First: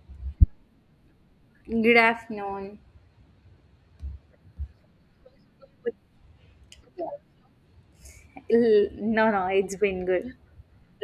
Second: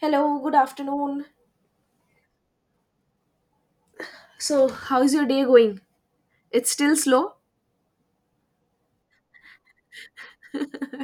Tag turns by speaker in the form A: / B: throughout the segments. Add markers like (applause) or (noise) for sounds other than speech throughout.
A: Hello, good afternoon.
B: Good afternoon.
A: So, how's your day going? It's still
B: Yeah.
A: slow?
B: L- No, no, it's been good.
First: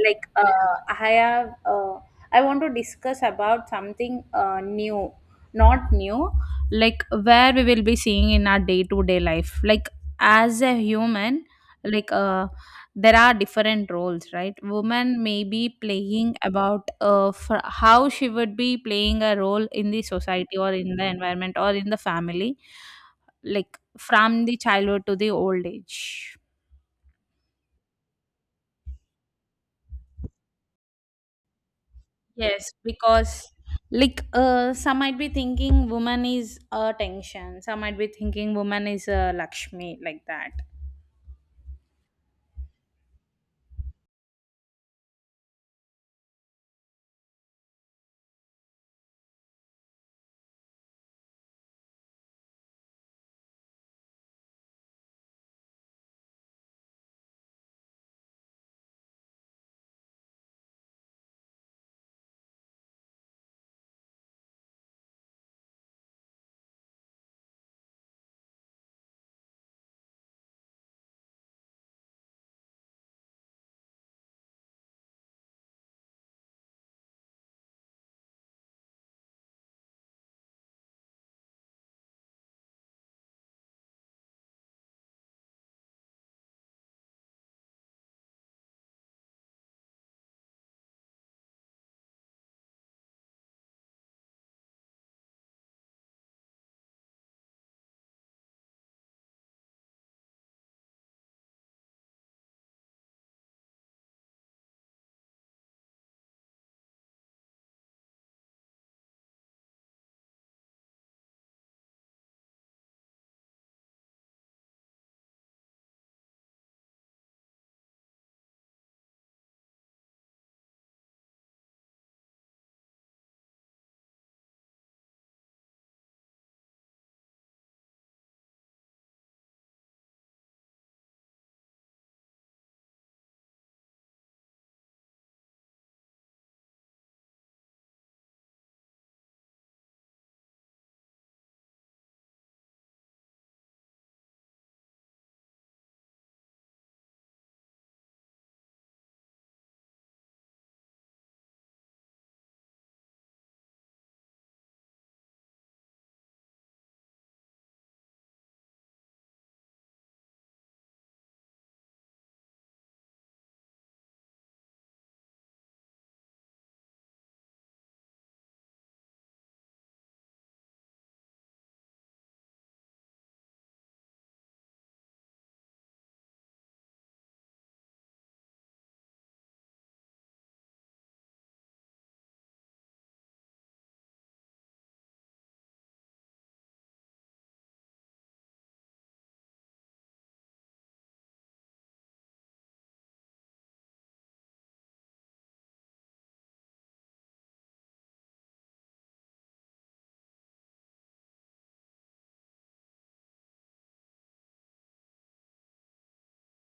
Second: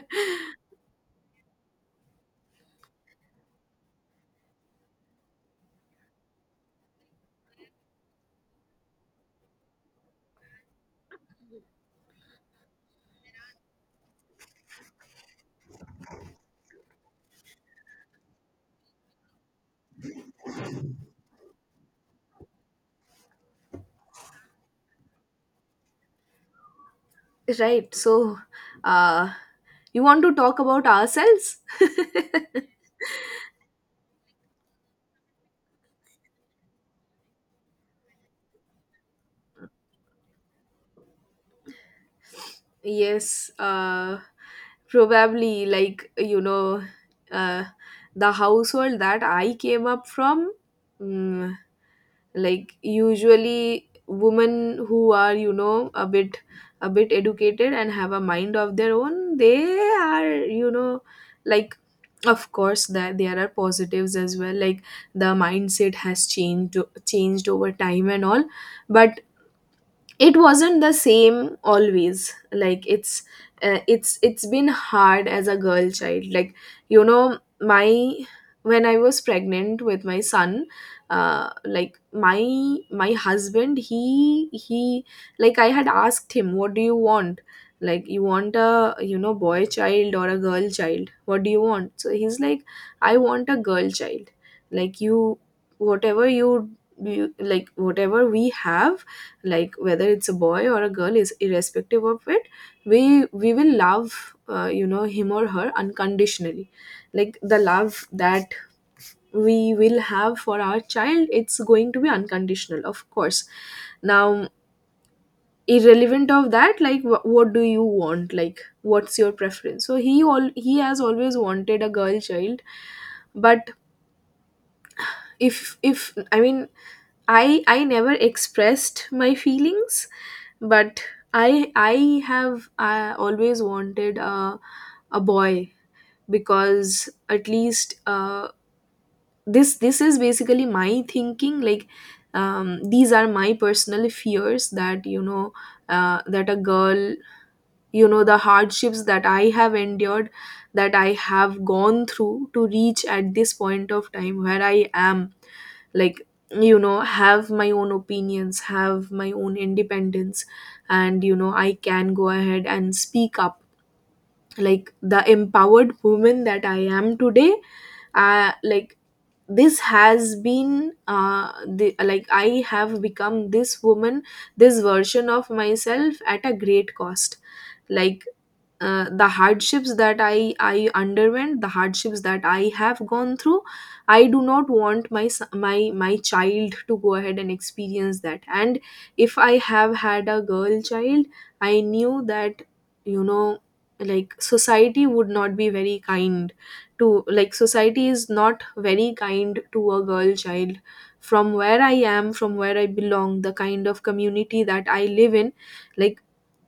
B: I have, I want to discuss about something new, not new, like where we will be seeing in our day to day life. Like, as a human, like, uh, there are different roles, right? Woman may be playing about for how she would be playing a role in the society or in the environment or in the family, like from the childhood to the old age.
A: Right. So, uh, you want to talk about ourselves?
B: Yes, because some might be thinking woman is a tension, some might be thinking woman is a Lakshmi, like that.
A: Yes, probably like uh, the household that I came up from, mm, like usually women who are a bit educated and have a mind of their own, they are, like, of course that there are positives as well, like the mindset has changed over time and all, but it wasn't the same always, like it's, it's been hard as a girl child, like you know my when I was pregnant with my son, like my husband, he like I had asked him, what do you want? Like, you want a, boy child or a girl child, what do you want? So he's like, I want a girl child. Like you, whatever you, you like, whatever we have, like whether it's a boy or a girl is irrespective of it, we will love, him or her unconditionally. Like the love that we will have for our child, it's going to be unconditional, of course. Now, irrelevant of that, like, what do you want, like what's your preference? So he, all he has always wanted a girl child. But if I mean, I never expressed my feelings, but I have, always wanted a boy, because at least, this is basically my thinking. Like, these are my personal fears that, that a girl, the hardships that I have endured, that I have gone through to reach at this point of time where I am, like, have my own opinions, have my own independence, and, I can go ahead and speak up, like the empowered woman that I am today. Like this has been, like I have become this woman, this version of myself at a great cost. Like, the hardships that I underwent, the hardships that I have gone through, I do not want my child to go ahead and experience that. And if I have had a girl child, I knew that, you know like, society would not be very kind to, like, society is not very kind to a girl child from where I am, from where I belong, the kind of community that I live in. Like,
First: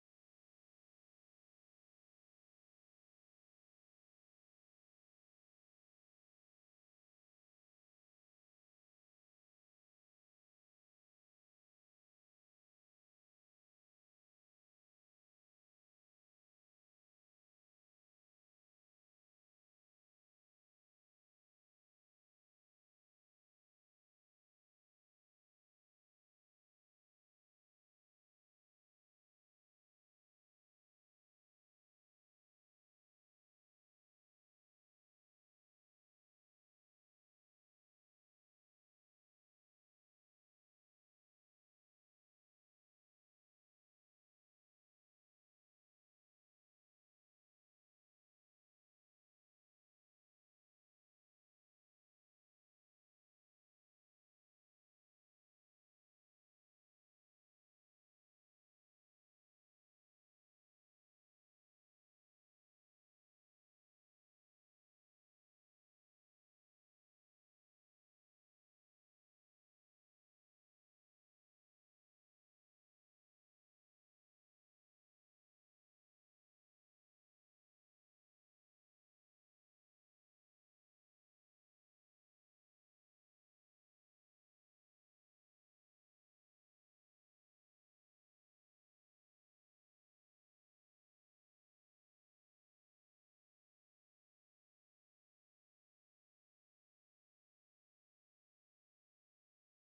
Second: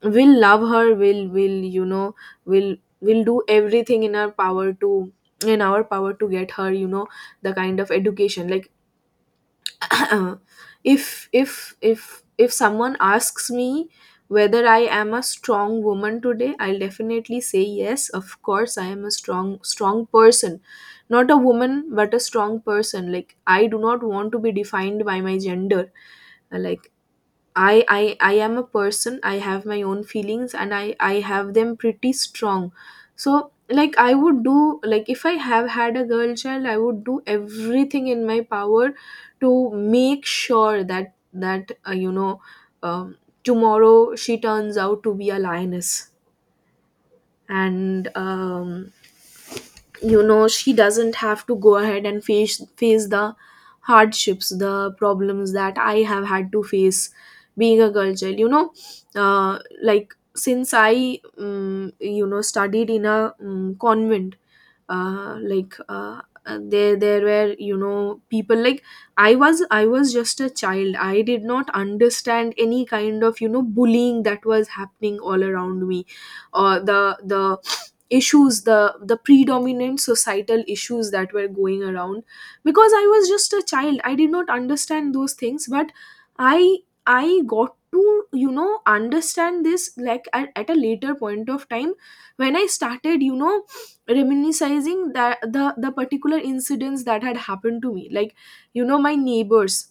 A: we'll love her, we'll will, we'll do everything in our power to, get her, the kind of education. Like, (clears throat) if someone asks me whether I am a strong woman today, I'll definitely say yes, of course I am a strong, person. Not a woman but a strong person, like I do not want to be defined by my gender. Like, I am a person, I have my own feelings and I have them pretty strong. So, like, I would do, like, if I have had a girl child, I would do everything in my power to make sure that um, tomorrow she turns out to be a lioness, and, she doesn't have to go ahead and face the hardships, the problems that I have had to face, being a girl child, uh, like since I, studied in a, convent, like, there were, people. Like, I was just a child, I did not understand any kind of, bullying that was happening all around me, or the, issues, the, predominant societal issues that were going around, because I was just a child, I did not understand those things. But I, got to, understand this, like, at a later point of time, when I started, reminiscing that, the, particular incidents that had happened to me. Like, my neighbors,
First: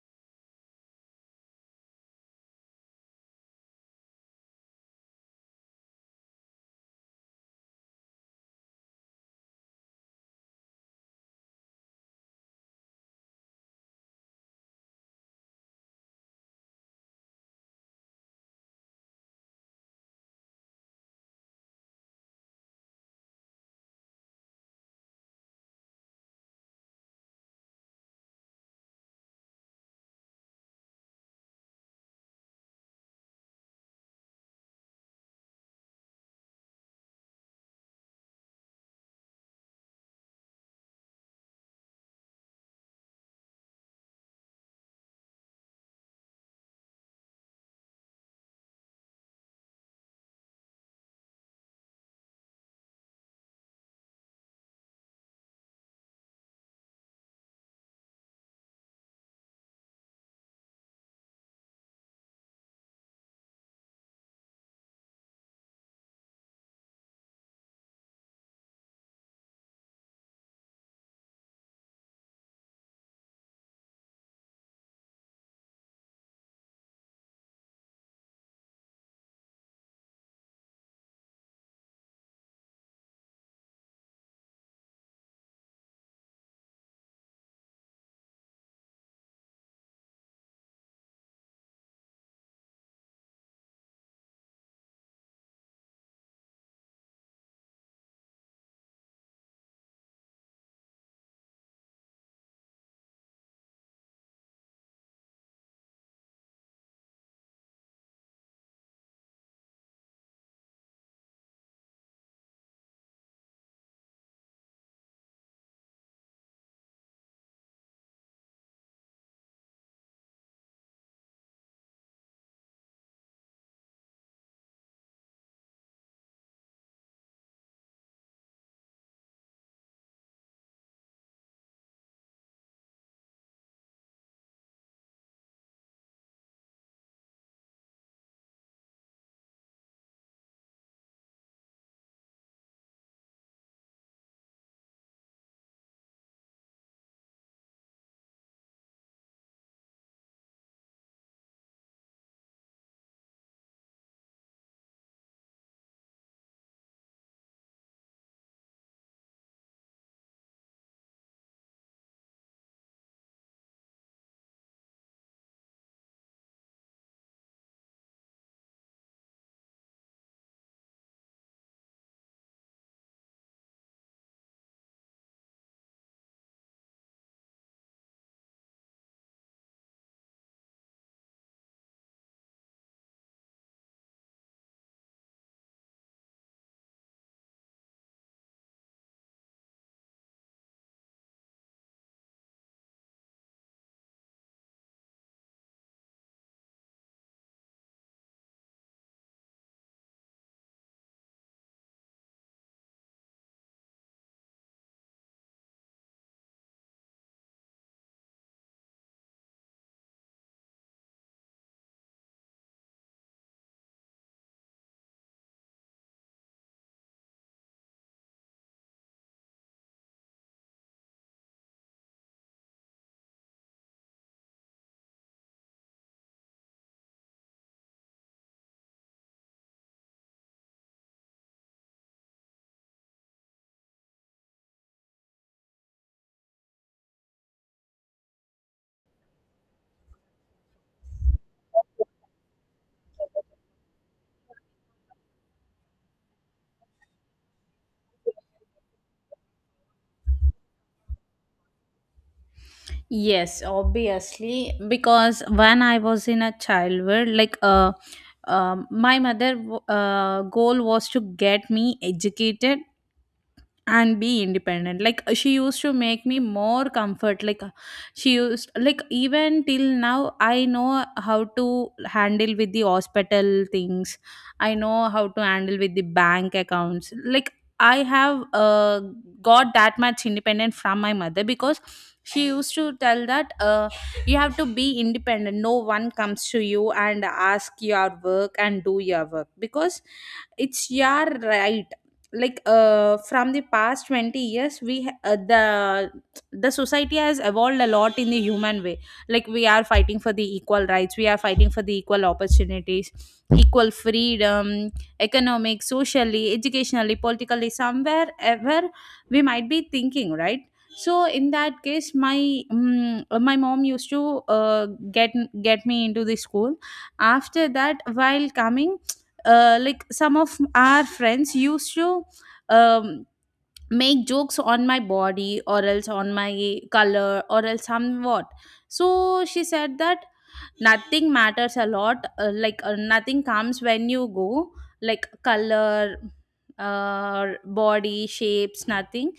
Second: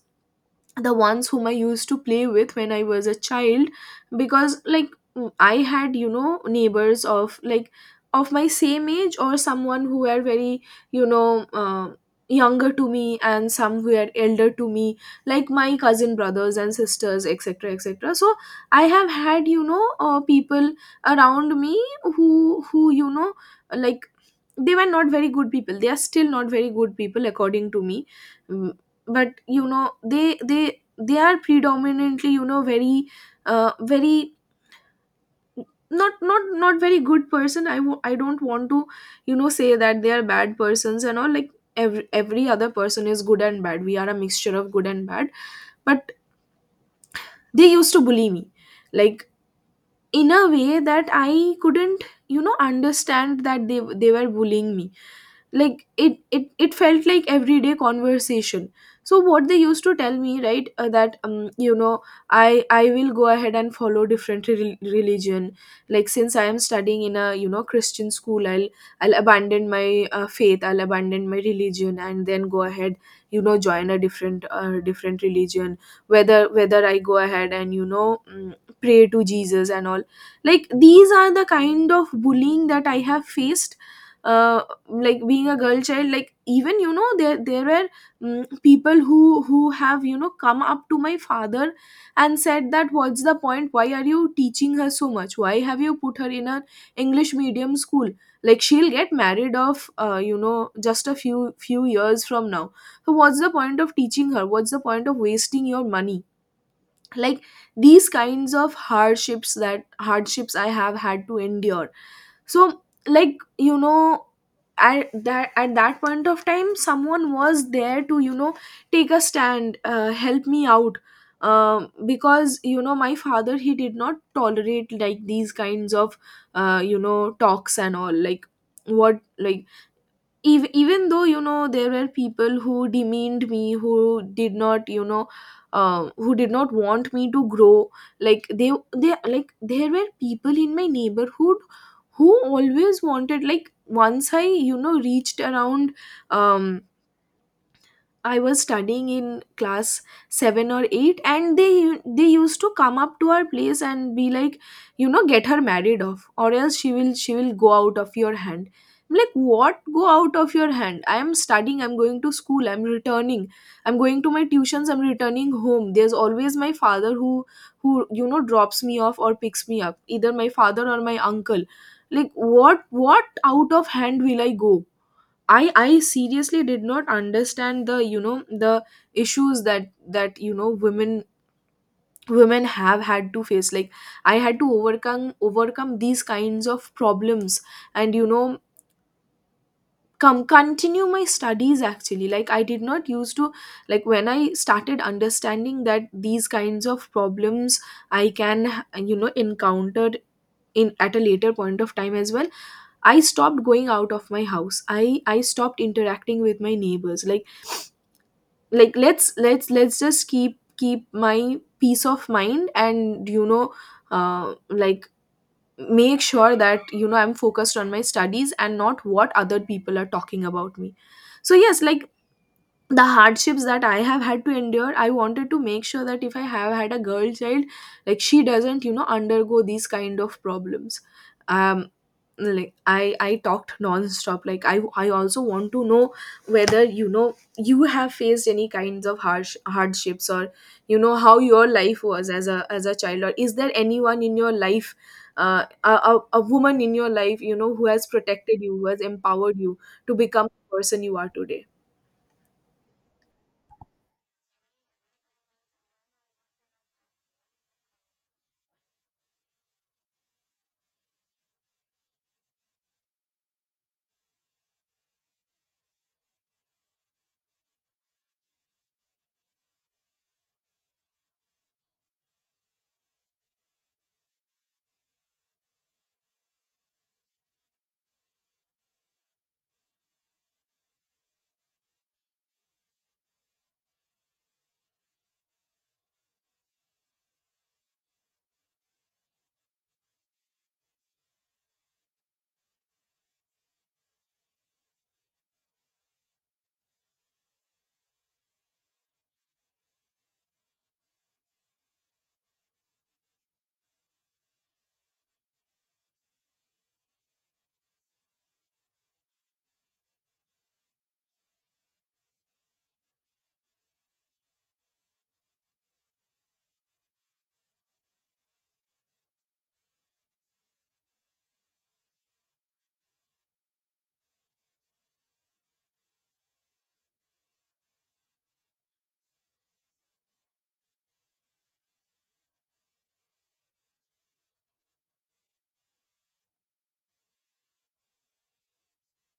A: the ones whom I used to play with when I was a child. Because, like, I had, neighbors of like, of my same age or someone who were very, you know uh, younger to me, and some who were elder to me, like my cousin brothers and sisters, etc, etc. So, I have had, people around me who, like, they were not very good people, they are still not very good people according to me. Mm, but they are predominantly, very, very, not very good person. I don't want to, say that they are bad persons and all. Like, every, other person is good and bad, we are a mixture of good and bad, but they used to bully me, like, in a way that I couldn't, understand that they were bullying me. Like it felt like everyday conversation. So what they used to tell me, right, that, I will go ahead and follow different, religion. Like, since I am studying in a, Christian school, I'll abandon my, faith, I'll abandon my religion and then go ahead, join a different, different religion. Whether, I go ahead and, pray to Jesus and all. Like, these are the kind of bullying that I have faced. Uh like, being a girl child, like, even, there were, people who, have, come up to my father and said that, what's the point, why are you teaching her so much, why have you put her in an english medium school, like she'll get married off, just a few years from now. So what's the point of teaching her, what's the point of wasting your money? Like, these kinds of hardships I have had to endure. So, like, at that, point of time, someone was there to, take a stand, help me out. Because, my father, he did not tolerate, like, these kinds of, talks and all. Like, what, like, even, though, there were people who demeaned me, who did not, who did not want me to grow. Like, they like, there were people in my neighborhood who always wanted, like, once I, reached around, um I was studying in class 7 or 8, and they used to come up to our place and be like, get her married off, or else she will go out of your hand. I'm like, what, go out of your hand? I am studying, I'm going to school, I'm returning, I'm going to my tuitions, I'm returning home, there's always my father who, drops me off or picks me up, either my father or my uncle. Like, what, out of hand will I go? I seriously did not understand the, the issues that, women, have had to face. Like, I had to overcome these kinds of problems and, come continue my studies. Actually, like, I did not used to, like, when I started understanding that these kinds of problems I can, encountered in at a later point of time as well, I stopped going out of my house, I stopped interacting with my neighbors. Like let's just keep my peace of mind, and, like, make sure that, I'm focused on my studies and not what other people are talking about me. So yes, like, the hardships that I have had to endure, I wanted to make sure that if I have had a girl child, like, she doesn't, undergo these kind of problems. um like, I talked non-stop, like, I also want to know whether, you have faced any kinds of harsh hardships, or, how your life was as a, child, or is there anyone in your life, a woman in your life, who has protected you, who has empowered you to become the person you are today.
B: Yes, obviously, because when I was in a childhood, my mother goal was to get me educated and be independent she used to make me more comfort she used like even till now I know how to handle with the hospital things, I know how to handle with the bank accounts, like I have got that much independent from my mother because she used to tell that you have to be independent, no one comes to you and ask your work and do your work because it's your right. From the past 20 years we ha- the society has evolved a lot in the human way, like we are fighting for the equal rights, we are fighting for the equal opportunities, equal freedom, economic, socially, educationally, politically, somewhere ever we might be thinking, right? So in that case my mom used to get get me into the school. After that, while coming, like some of our friends used to um, make jokes on my body or else on my color or else somewhat. So she said that nothing matters a lot, nothing comes when you go, like color, uh, body shapes, nothing.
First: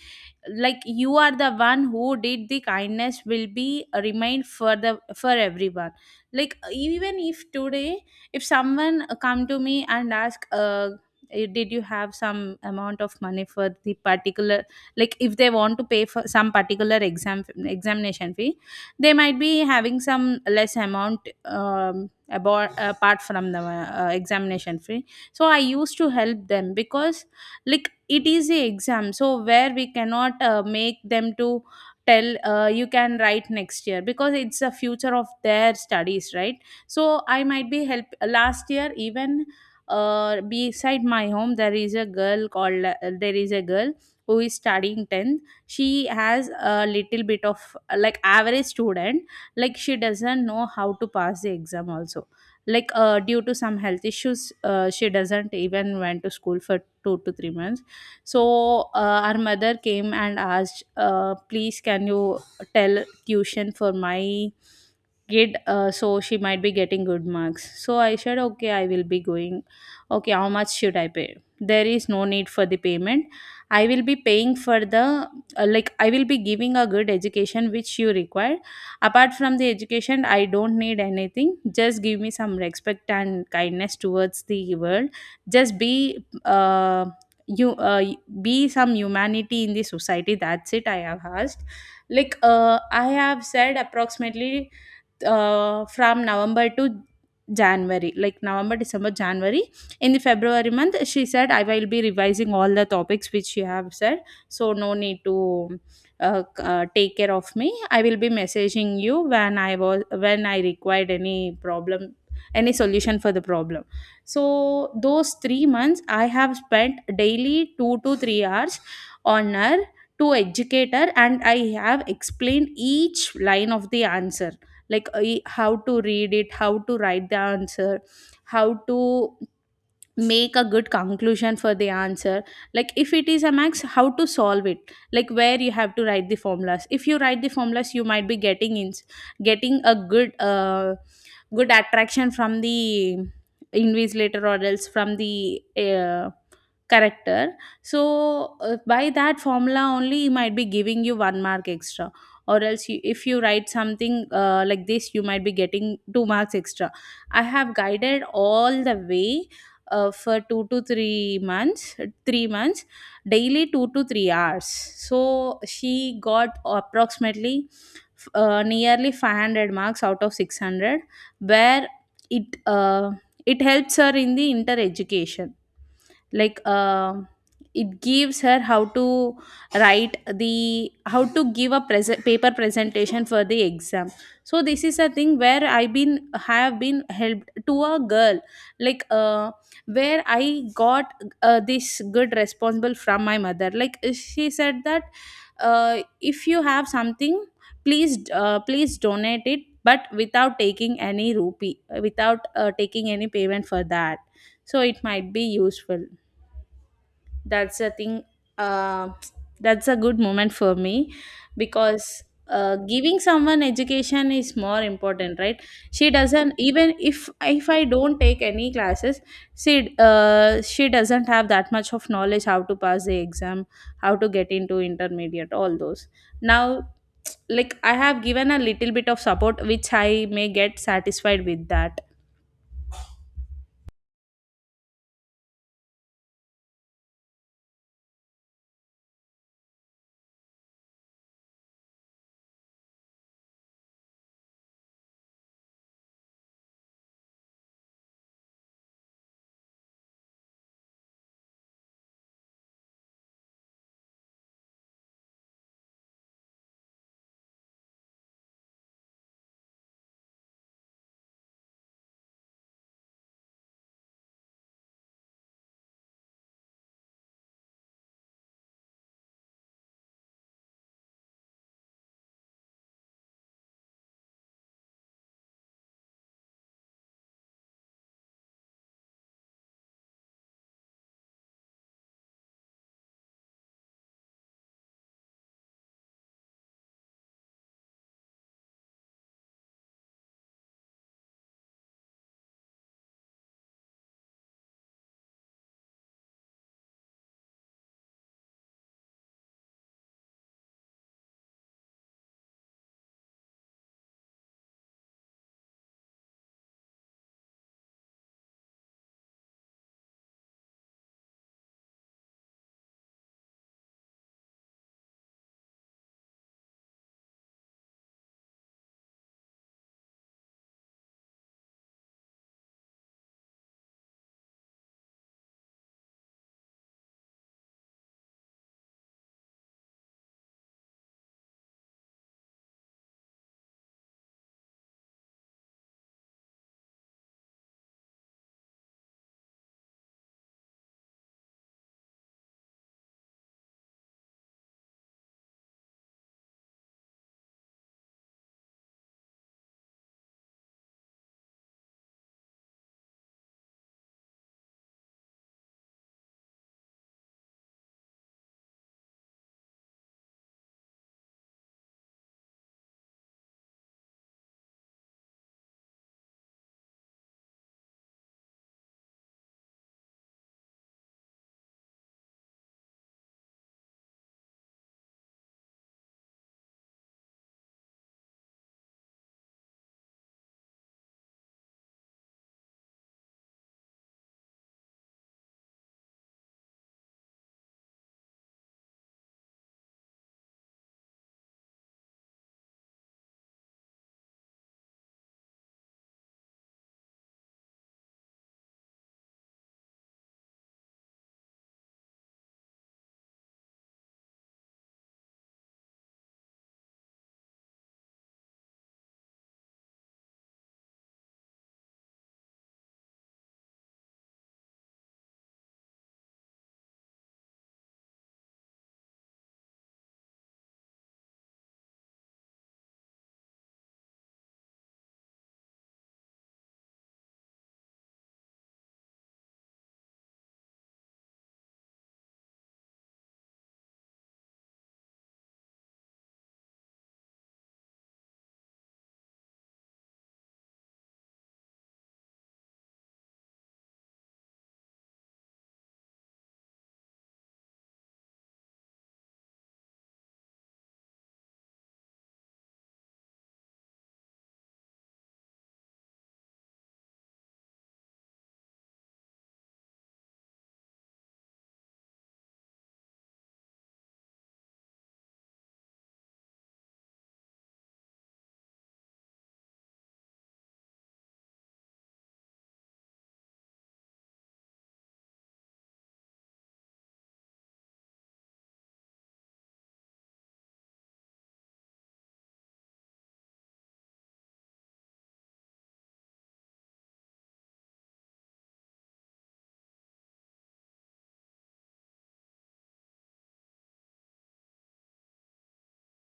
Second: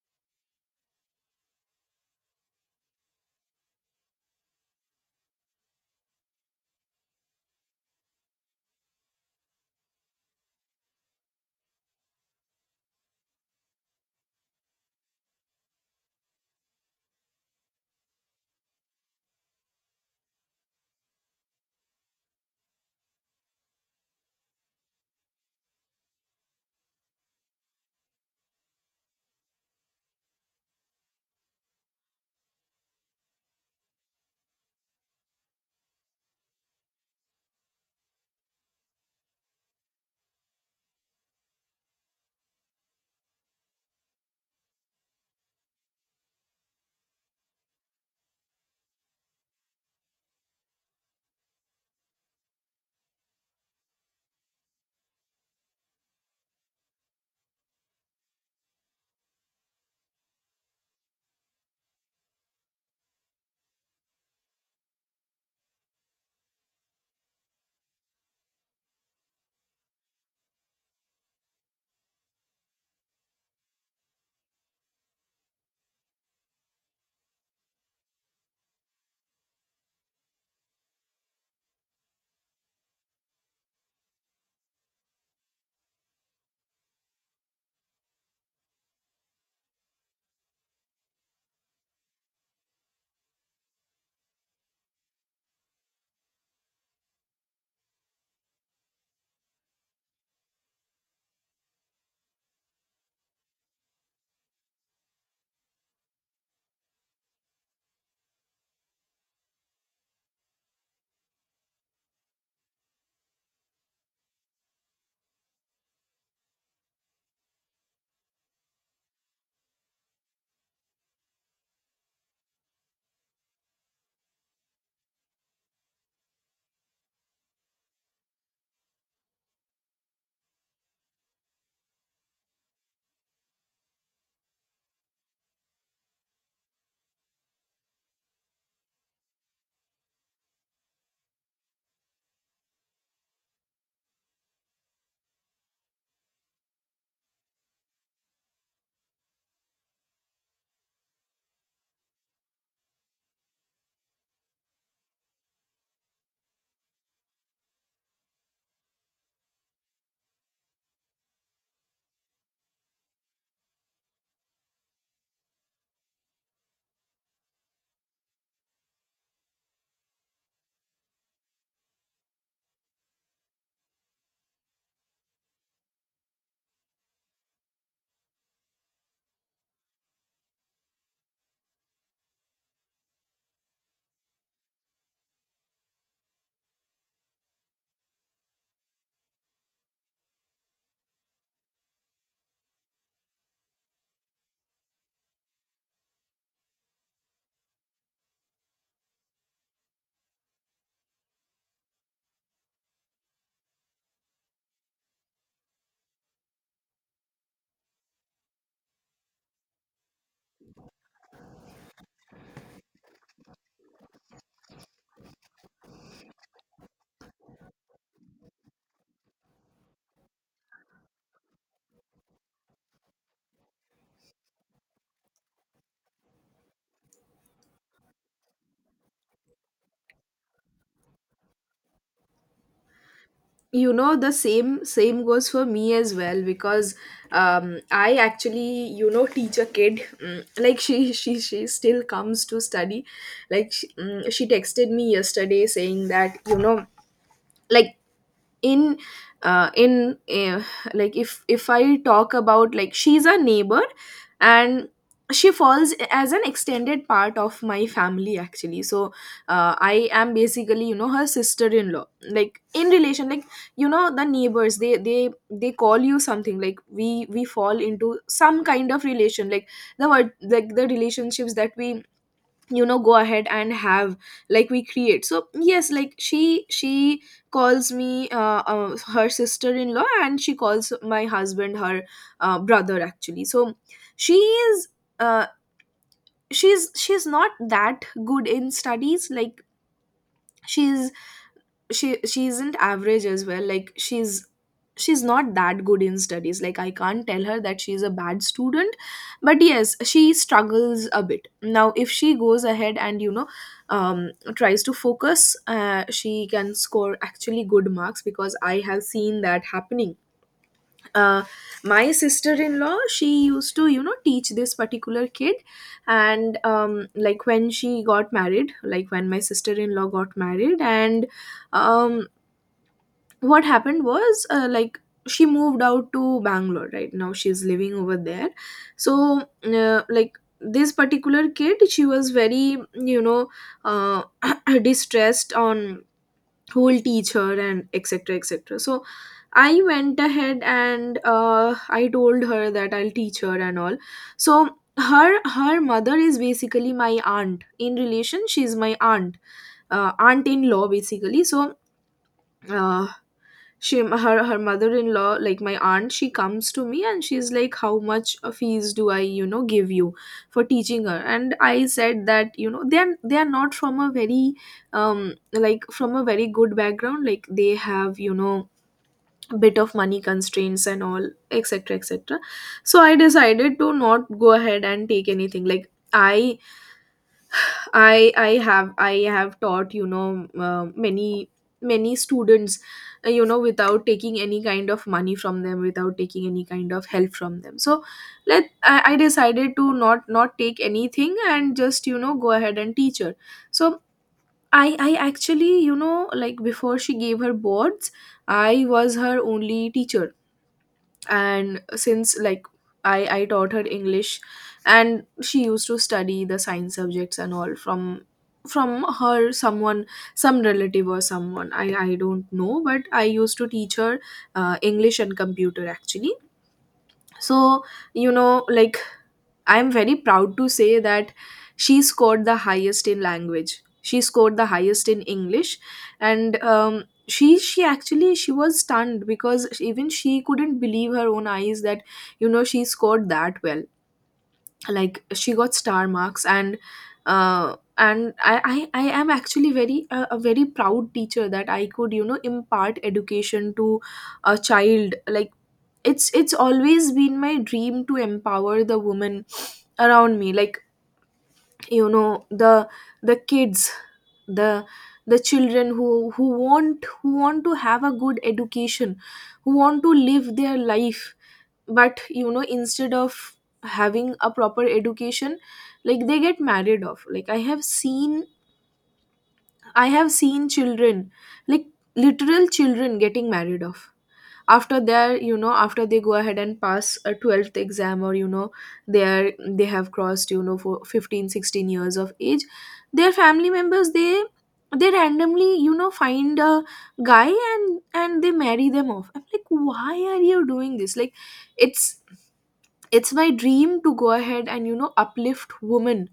B: Like you are the one who did the kindness will be remained for the for everyone. Like even if today if someone come to me and ask did you have some amount of money for the particular, like if they want to pay for some particular examination fee, they might be having some less amount, um, about apart from the examination fee. So I used to help them because like it is a exam, so where we cannot make them to tell, you can write next year because it's the future of their studies, right? So I might be help last year even, beside my home there is a girl who is studying tenth. She has a little bit of like average student, like she doesn't know how to pass the exam also. Due to some health issues, she doesn't even went to school for 2 to 3 months. So our mother came and asked, please can you tell tuition for my get so she might be getting good marks. So I said okay, I will be going. Okay, how much should I pay? There is no need for the payment. I will be paying for the like I will be giving a good education which you require. Apart from the education, I don't need anything, just give me some respect and kindness towards the world. Just you uh, be some humanity in the society, that's it I have asked. I have said approximately from November to January, like November, December, January. In the February month, she said, I will be revising all the topics which you have said. So, no need to take care of me. I will be messaging you when I required any problem, any solution for the problem. So, those 3 months, I have spent daily 2 to 3 hours on her to educate her, and I have explained each line of the answer, like I- how to read it, how to write the answer, how to make a good conclusion for the answer. Like if it is a max, how to solve it, like where you have to write the formulas. If you write the formulas, you might be getting a good good attraction from the invigilator or else from the uh, Character. So, by that formula only, he might be giving you one mark extra. Or else, you, if you write something like this, you might be getting two marks extra. I have guided all the way for 2 to 3 months, 3 months, daily 2 to 3 hours. So, she got approximately nearly 500 marks out of 600, where it uh, it helps her in the inter education, like uh, it gives her how to write the how to give a present paper presentation for the exam. So this is a thing where I been have been helped to a girl, like uh, where I got this good responsible from my mother. Like she said that if you have something, please donate it but without taking any rupee, without taking any payment for that, so it might be useful. That's a thing, uh, that's a good moment for me because giving someone education is more important, right? She doesn't even if I don't take any classes, she doesn't have that much of knowledge how to pass the exam, how to get into intermediate, all those. Now, like I have given a little bit of support, which I may get satisfied with that.
A: The same goes for me as well, because I actually, teach a kid. Like she still comes to study. Like she, she texted me yesterday saying that, like, in, in, like if I talk about, like, she's a neighbor, and she falls as an extended part of my family, actually. So, I am basically, her sister in law, like, in relation, like, you know, the neighbors, they call you something like we fall into some kind of relation, like the word, like the relationships that we you know go ahead and have, like we create. So yes, like she calls me her sister-in-law, and she calls my husband her brother actually. So she is, uh, she's not that good in studies, like she's, she isn't average as well, like she's not that good in studies, like I can't tell her that she's a bad student. But yes, she struggles a bit. Now if she goes ahead and you know tries to focus, she can score actually good marks, because I have seen that happening. uh, my sister-in-law, she used to you know teach this particular kid, and like when she got married, like when my sister-in-law got married, and um what happened was, like, she moved out to Bangalore. Right now she's living over there. So, like, this particular kid, she was very, you know, uh, (clears throat) distressed on who will teach her, and etc etc. So I went ahead and, I told her that I'll teach her and all. So her mother is basically my aunt. In relation, she's my aunt, aunt in law basically. So, uh, she, her mother-in-law, like my aunt, she comes to me and she's like, how much fees do I you know give you for teaching her? And I said that you know they're not from a very, like, from a very good background, like they have you know bit of money constraints and all, etc etc. So I decided to not go ahead and take anything. Like, I I have taught, you know, many many students, you know, without taking any kind of money from them, without taking any kind of help from them. So, let, I decided to not not take anything and just you know go ahead and teach her. So I actually, you know, like, before she gave her boards, I was her only teacher. And since, like, I taught her English. And she used to study the science subjects and all from her someone, some relative or someone, I don't know, but I used to teach her English and computer actually. So, you know, like, I'm very proud to say that she scored the highest in language. She scored the highest in English, and she actually, she was stunned, because even she couldn't believe her own eyes that you know she scored that well. Like, she got star marks. And I am actually very, a very proud teacher, that I could you know impart education to a child. Like, it's always been my dream to empower the women around me. Like, you know, the kids, the the children who want to have a good education, who want to live their life. But you know instead of having a proper education, like, they get married off. Like, I have seen, I have seen children, like, literal children getting married off after their, you know, after they go ahead and pass a 12th exam, or you know they have crossed, you know, for 15, 16 years of age. Their family members, they randomly, you know, find a guy, and they marry them off. I'm like, why are you doing this? Like, it's it's my dream to go ahead and, you know, uplift women,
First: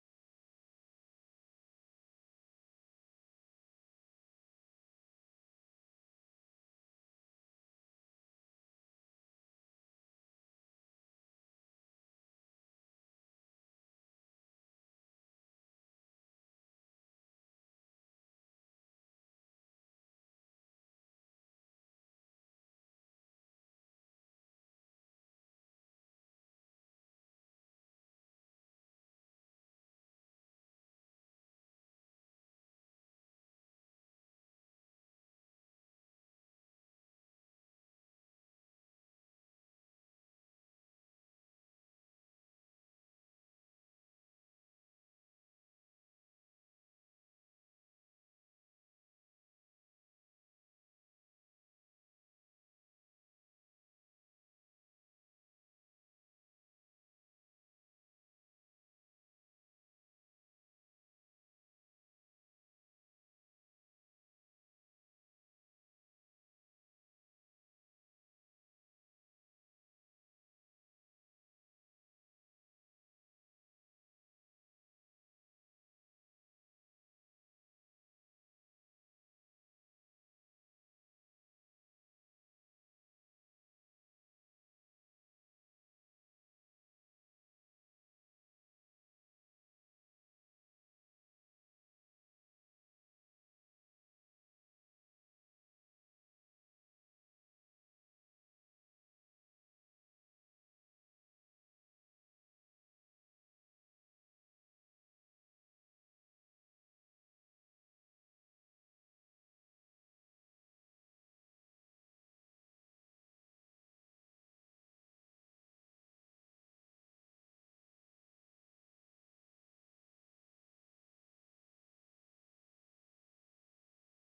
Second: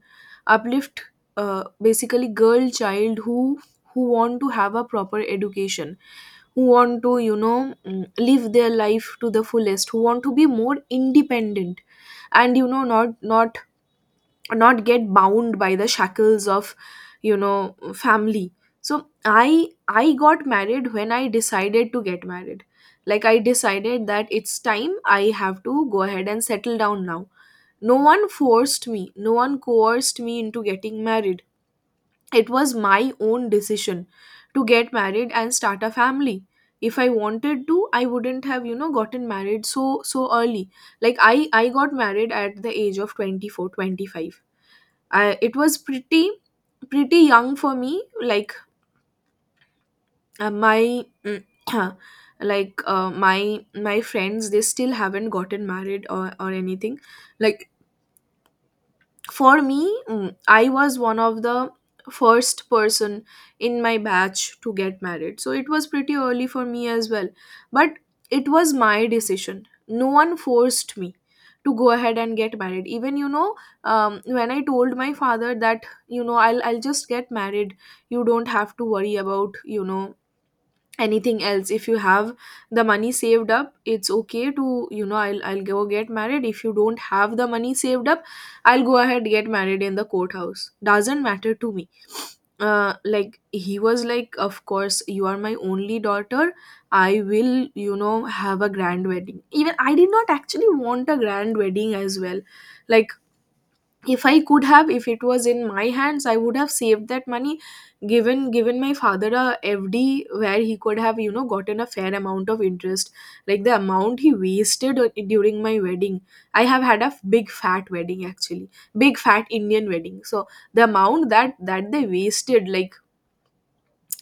A: uplift, basically, girl child, who want to have a proper education, who want to, you know, live their life to the fullest, who want to be more independent, and, you know, not, not not get bound by the shackles of, you know, family. So, i I got married when I decided to get married. Like, I decided that it's time, I have to go ahead and settle down now. No one forced me, no one coerced me into getting married. It was my own decision to get married and start a family. If I wanted to, I wouldn't have, you know, gotten married so so early. Like, I got married at the age of 24, 25. 25. It was pretty pretty young for me. Like, my (clears throat) like, my friends, they still haven't gotten married or anything. Like, for me, I was one of the first person in my batch to get married, so it was pretty early for me as well. But it was my decision, no one forced me to go ahead and get married. Even, you know, when I told my father that, you know, I'll just get married, you don't have to worry about, you know, anything else. If you have the money saved up, it's okay. To, you know, I'll go get married, if you don't have the money saved up, I'll go ahead, get married in the courthouse, doesn't matter to me. Like, he was like, of course, you are my only daughter, I will, you know, have a grand wedding. Even I did not actually want a grand wedding as well. Like, if I could have, if it was in my hands, I would have saved that money, given my father a fd where he could have, you know, gotten a fair amount of interest. Like, the amount he wasted during my wedding, I have had a big fat wedding actually, big fat Indian wedding. So the amount that they wasted, like,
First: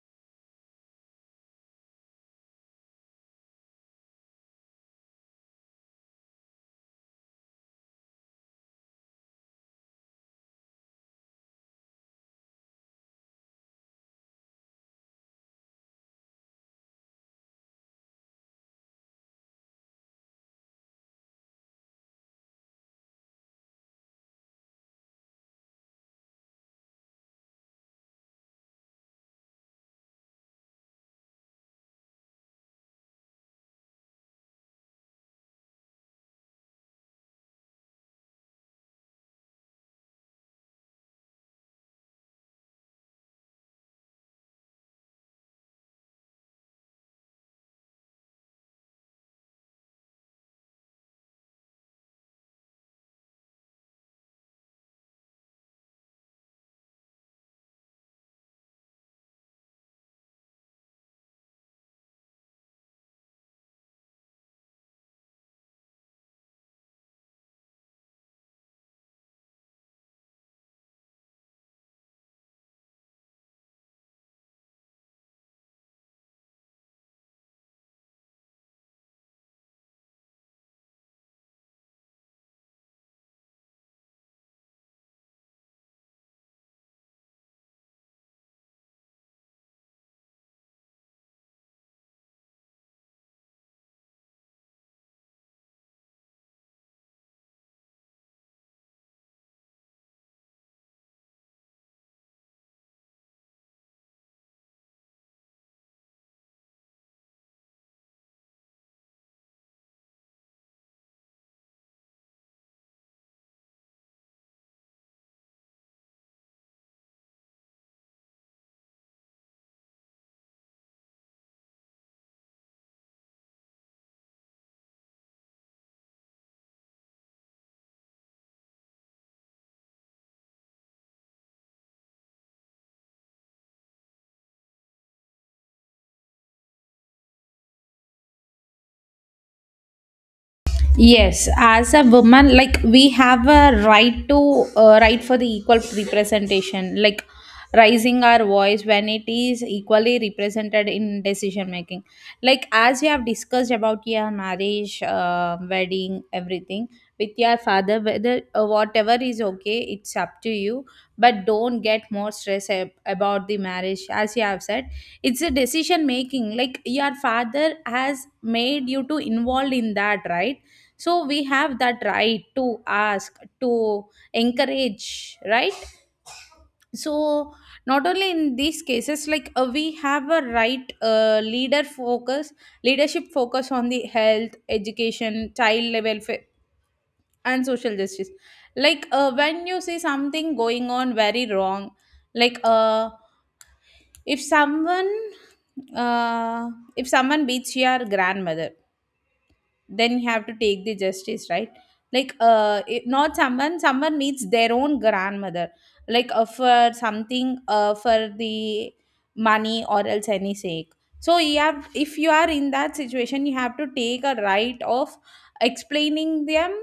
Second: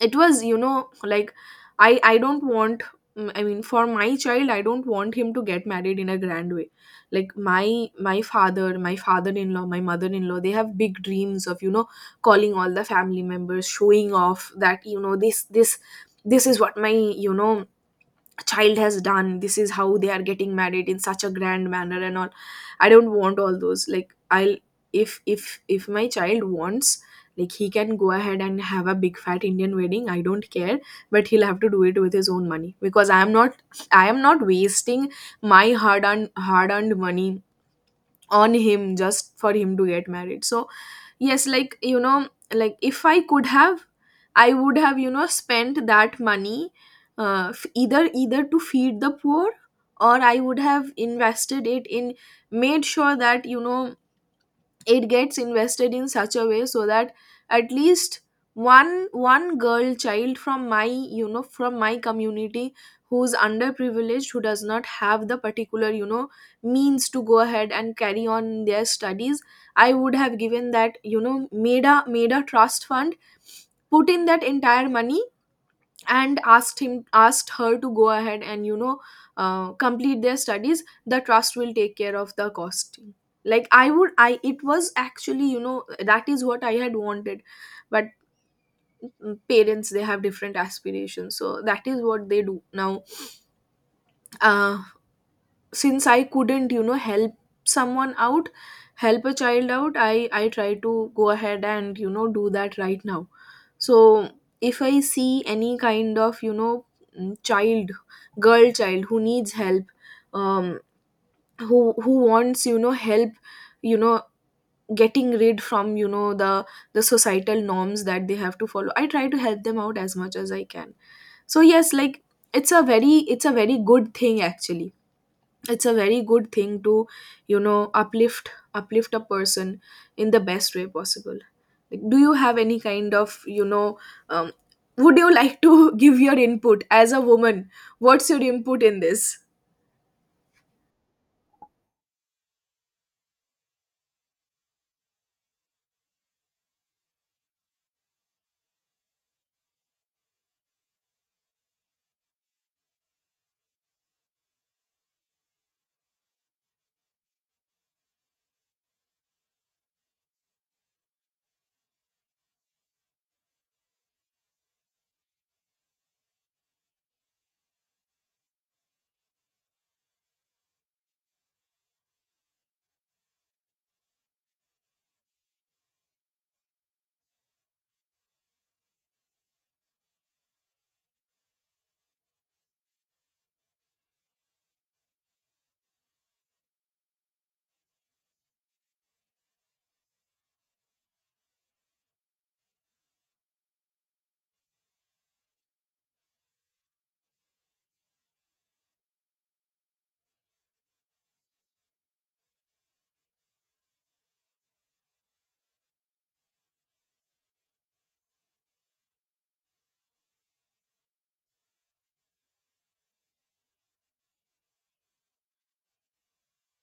A: it was, you know, like, I don't want, I mean, for my child, I don't want him to get married in a grand way. Like, my, father, my father-in-law, my mother-in-law, they have big dreams of, you know, calling all the family members, showing off that, you know, this, this is what my, you know, child has done, this is how they are getting married in such a grand manner, and all. I don't want all those, like, I'll, if, if my child wants, like, he can go ahead and have a big fat Indian wedding, I don't care. But he'll have to do it with his own money, because I am not, I am not wasting my hard earned money on him just for him to get married. So yes, like, you know, like, if I could have, I would have, you know, spent that money, either, either to feed the poor, or I would have invested it in, made sure that, you know, it gets invested in such a way so that at least one girl child from my, you know, from my community, who's underprivileged, who does not have the particular, you know, means to go ahead and carry on their studies, I would have given that, you know, made a, made a trust fund, put in that entire money, and asked him, asked her to go ahead and, you know, complete their studies. The trust will take care of the costing. Like, I would, I it was actually, you know, that is what I had wanted. But, parents, they have different aspirations, so that is what they do now. uh, since I couldn't, you know, help someone out, help a child out, I try to go ahead and, you know, do that right now. So if I see any kind of, you know, child, girl child, who needs help, um who wants, you know, help, you know, getting rid from, you know, the societal norms that they have to follow, I try to help them out as much as I can. So yes, like, it's a very good thing actually. It's a very good thing to, you know, uplift, uplift a person in the best way possible. Like, do you have any kind of, you know, um, would you like to (laughs) give your input as a woman? What's your input in this?
B: Yes, as a woman, like we have a right to right for the equal representation, like raising our voice when it is equally represented in decision making. Like as you have discussed about your marriage, wedding, everything with your father, whether whatever is okay, it's up to you. But don't get more stress about the marriage, as you have said. It's a decision making. Like your father has made you to involved in that, right? So we have that right to ask to encourage, right? So not only in these cases, we have a leadership focus on the health, education, child welfare and social justice. When you see something going on very wrong, like uh, if someone uh, if someone beats your grandmother, then you have to take the justice, right? Not someone needs their own grandmother, for something for the money or else any sake. So you have, if you are in that situation, you have to take a right of explaining them,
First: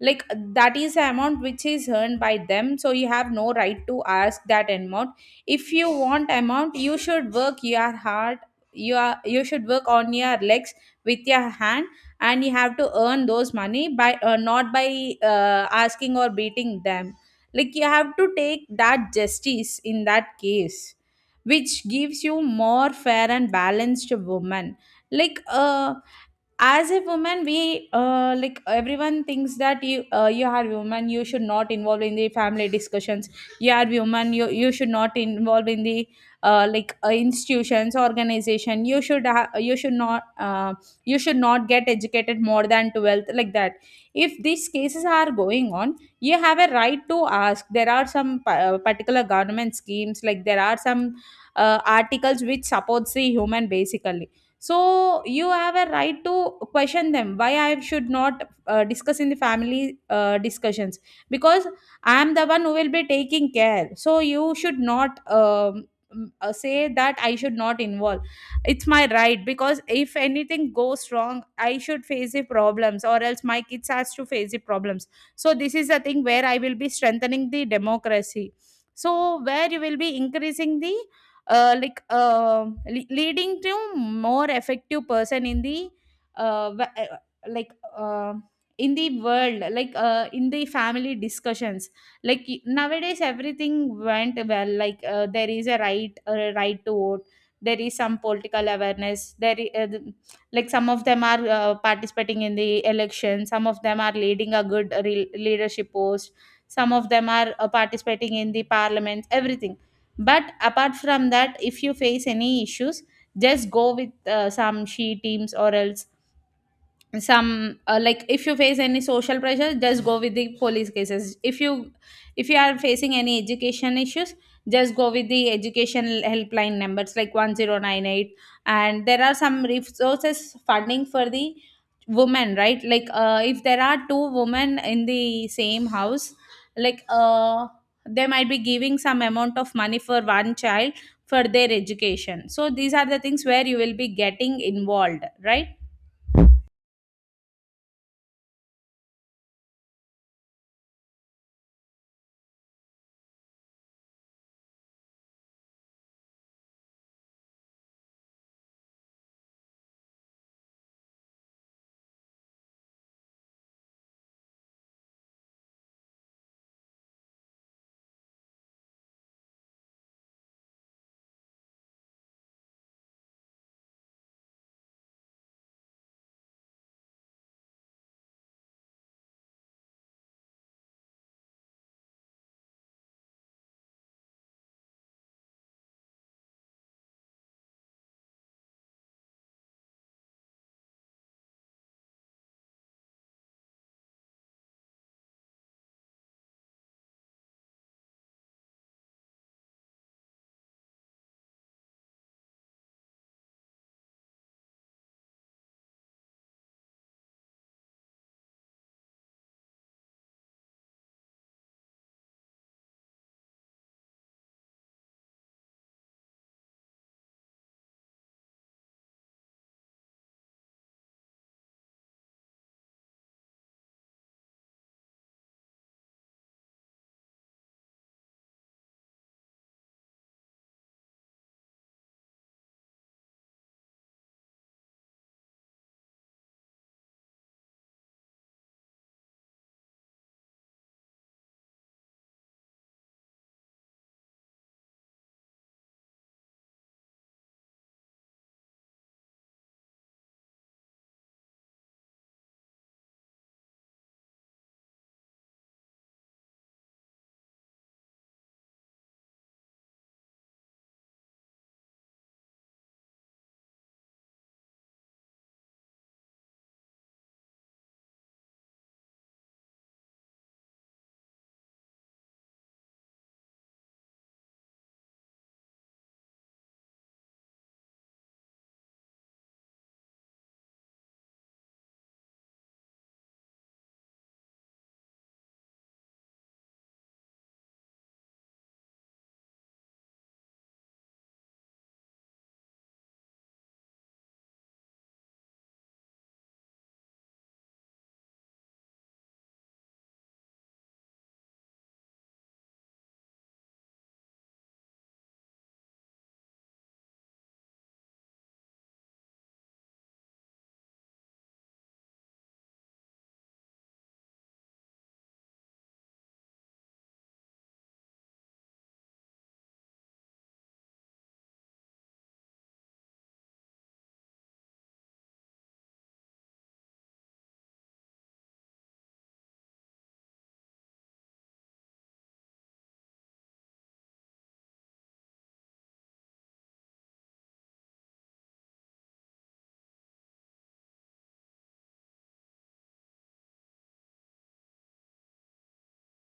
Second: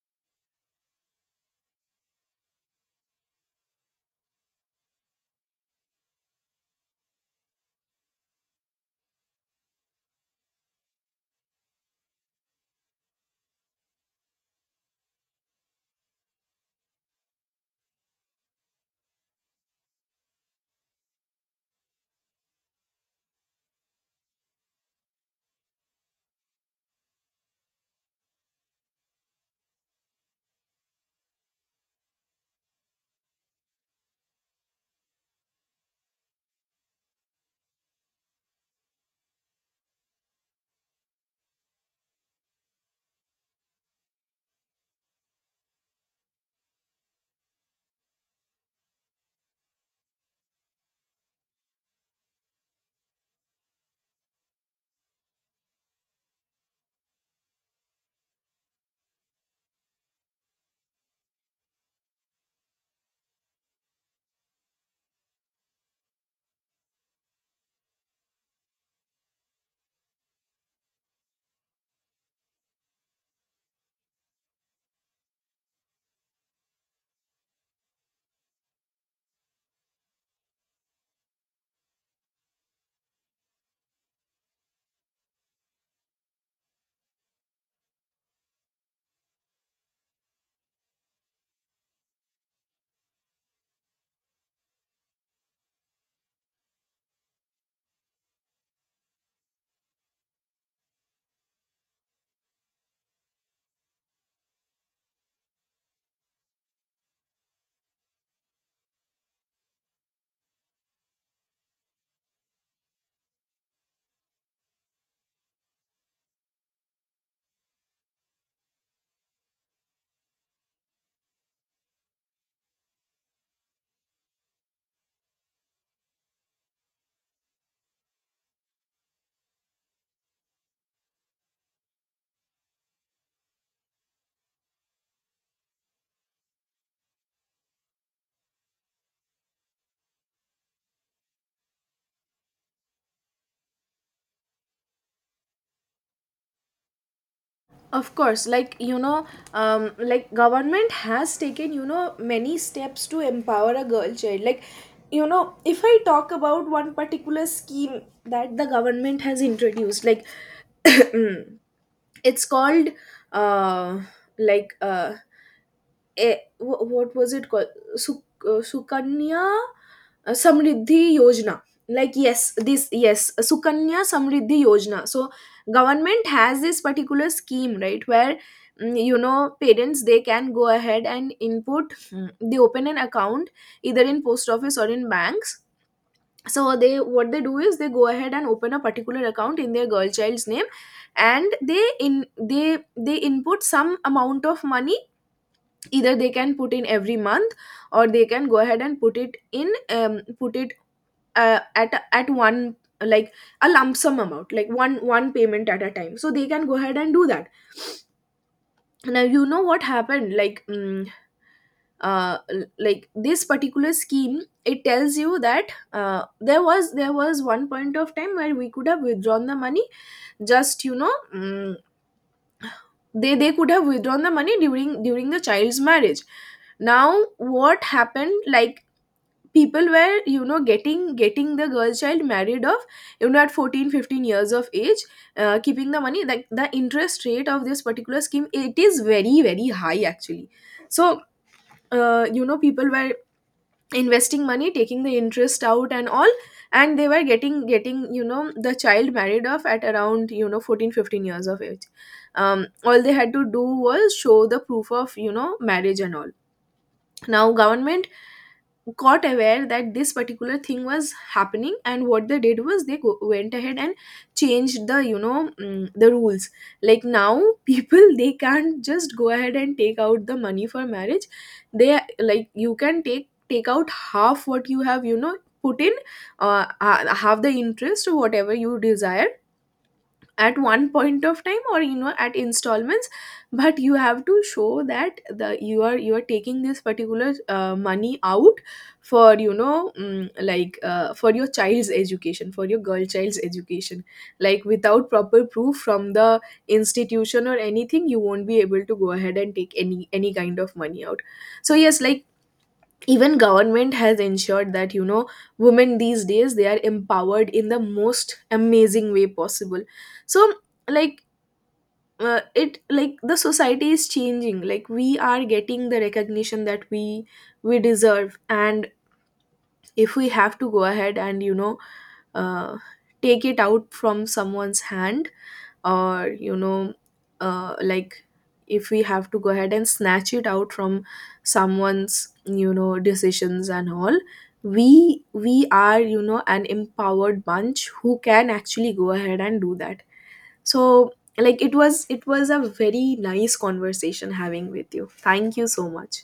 B: like that is the amount which is earned by them, so you have no right to ask that amount. If you want amount, you should work your hard, you should work on your legs with your hand, and you have to earn those money by not by asking or beating them. Like you have to take that justice in that case, which gives you more fair and balanced woman. like uh as a woman we like everyone thinks that you are woman, you should not involve in the family discussions. You are woman, you should not involve in the institutions, organization, you should you should not get educated more than 12th, like that. If these cases are going on, you have a right to ask. There are some particular government schemes, like there are some articles which supports the human basically. So you have a right to question them, why I should not discuss in the family discussions, because I am the one who will be taking care. So you should not say that I should not involve. It's my right, because if anything goes wrong, I should face the problems or else my kids has to face the problems. So this is the thing where I will be strengthening the democracy. So where you will be increasing the leading to more effective person in the uh, wa- uh, like uh, in the world, like in the family discussions. Nowadays everything went well, there is a right to vote, there is some political awareness there, like some of them are participating in the election, some of them are leading a good leadership post, some of them are participating in the parliament, everything. But apart from that, if you face any issues, just go with some she teams or else some, like if you face any social pressure, just go with the police cases. If you, if you are facing any education issues, just go with the education helpline numbers like 1098. And there are some resources funding for the women right, if there are two women in the same house, like uh, they might be giving some amount of money for one child for their education. So these are the things where you will be getting involved, right?
A: Of course, like, you know, like, government has taken, you know, many steps to empower a girl child. Like, you know, if I talk about one particular scheme that the government has introduced. Like, (coughs) it's called, uh like, what was it called? Sukanya Samriddhi Yojana. Like, yes, this, yes, Sukanya Samriddhi Yojana. So government has this particular scheme, right, where, you know, parents, they can go ahead and input, they open an account either in post office or in banks. So, they, what they do is, they go ahead and open a particular account in their girl child's name, and they in, they they input some amount of money. Either they can put in every month, or they can go ahead and put it in, put it, at one, like a lump sum amount, like one payment at a time. So they can go ahead and do that. Now, you know what happened, like, like, this particular scheme, it tells you that, there was one point of time where we could have withdrawn the money, just, you know, they could have withdrawn the money during the child's marriage. Now, what happened, like, people were, you know, getting the girl child married off, you know, at 14 15 years of age, keeping the money. Like, the interest rate of this particular scheme, it is very very high actually. So, you know, people were investing money, taking the interest out and all, and they were getting, you know, the child married off at around, you know, 14 15 years of age. All they had to do was show the proof of, you know, marriage and all. Now, government got aware that this particular thing was happening, and what they did was, went ahead and changed the, you know, the rules. Like, now, (laughs) people, they can't just go ahead and take out the money for marriage. They, like, you can take, out half what you have, you know, put in, half the interest or whatever you desire, at one point of time, or, you know, at installments. But you have to show that the, you are, you are taking this particular money out for, you know, like, for your child's education, for your girl child's education. Like, without proper proof from the institution or anything, you won't be able to go ahead and take any kind of money out. So yes, like, even government has ensured that, you know, women these days, they are empowered in the most amazing way possible. So, like, it, like, the society is changing, like we are getting the recognition that we deserve. And if we have to go ahead and, you know, uh, take it out from someone's hand, or, you know, like, if we have to go ahead and snatch it out from someone's, you know, decisions and all, we, are, you know, an empowered bunch who can actually go ahead and do that. So, like, it was a very nice conversation having with you. Thank you so much.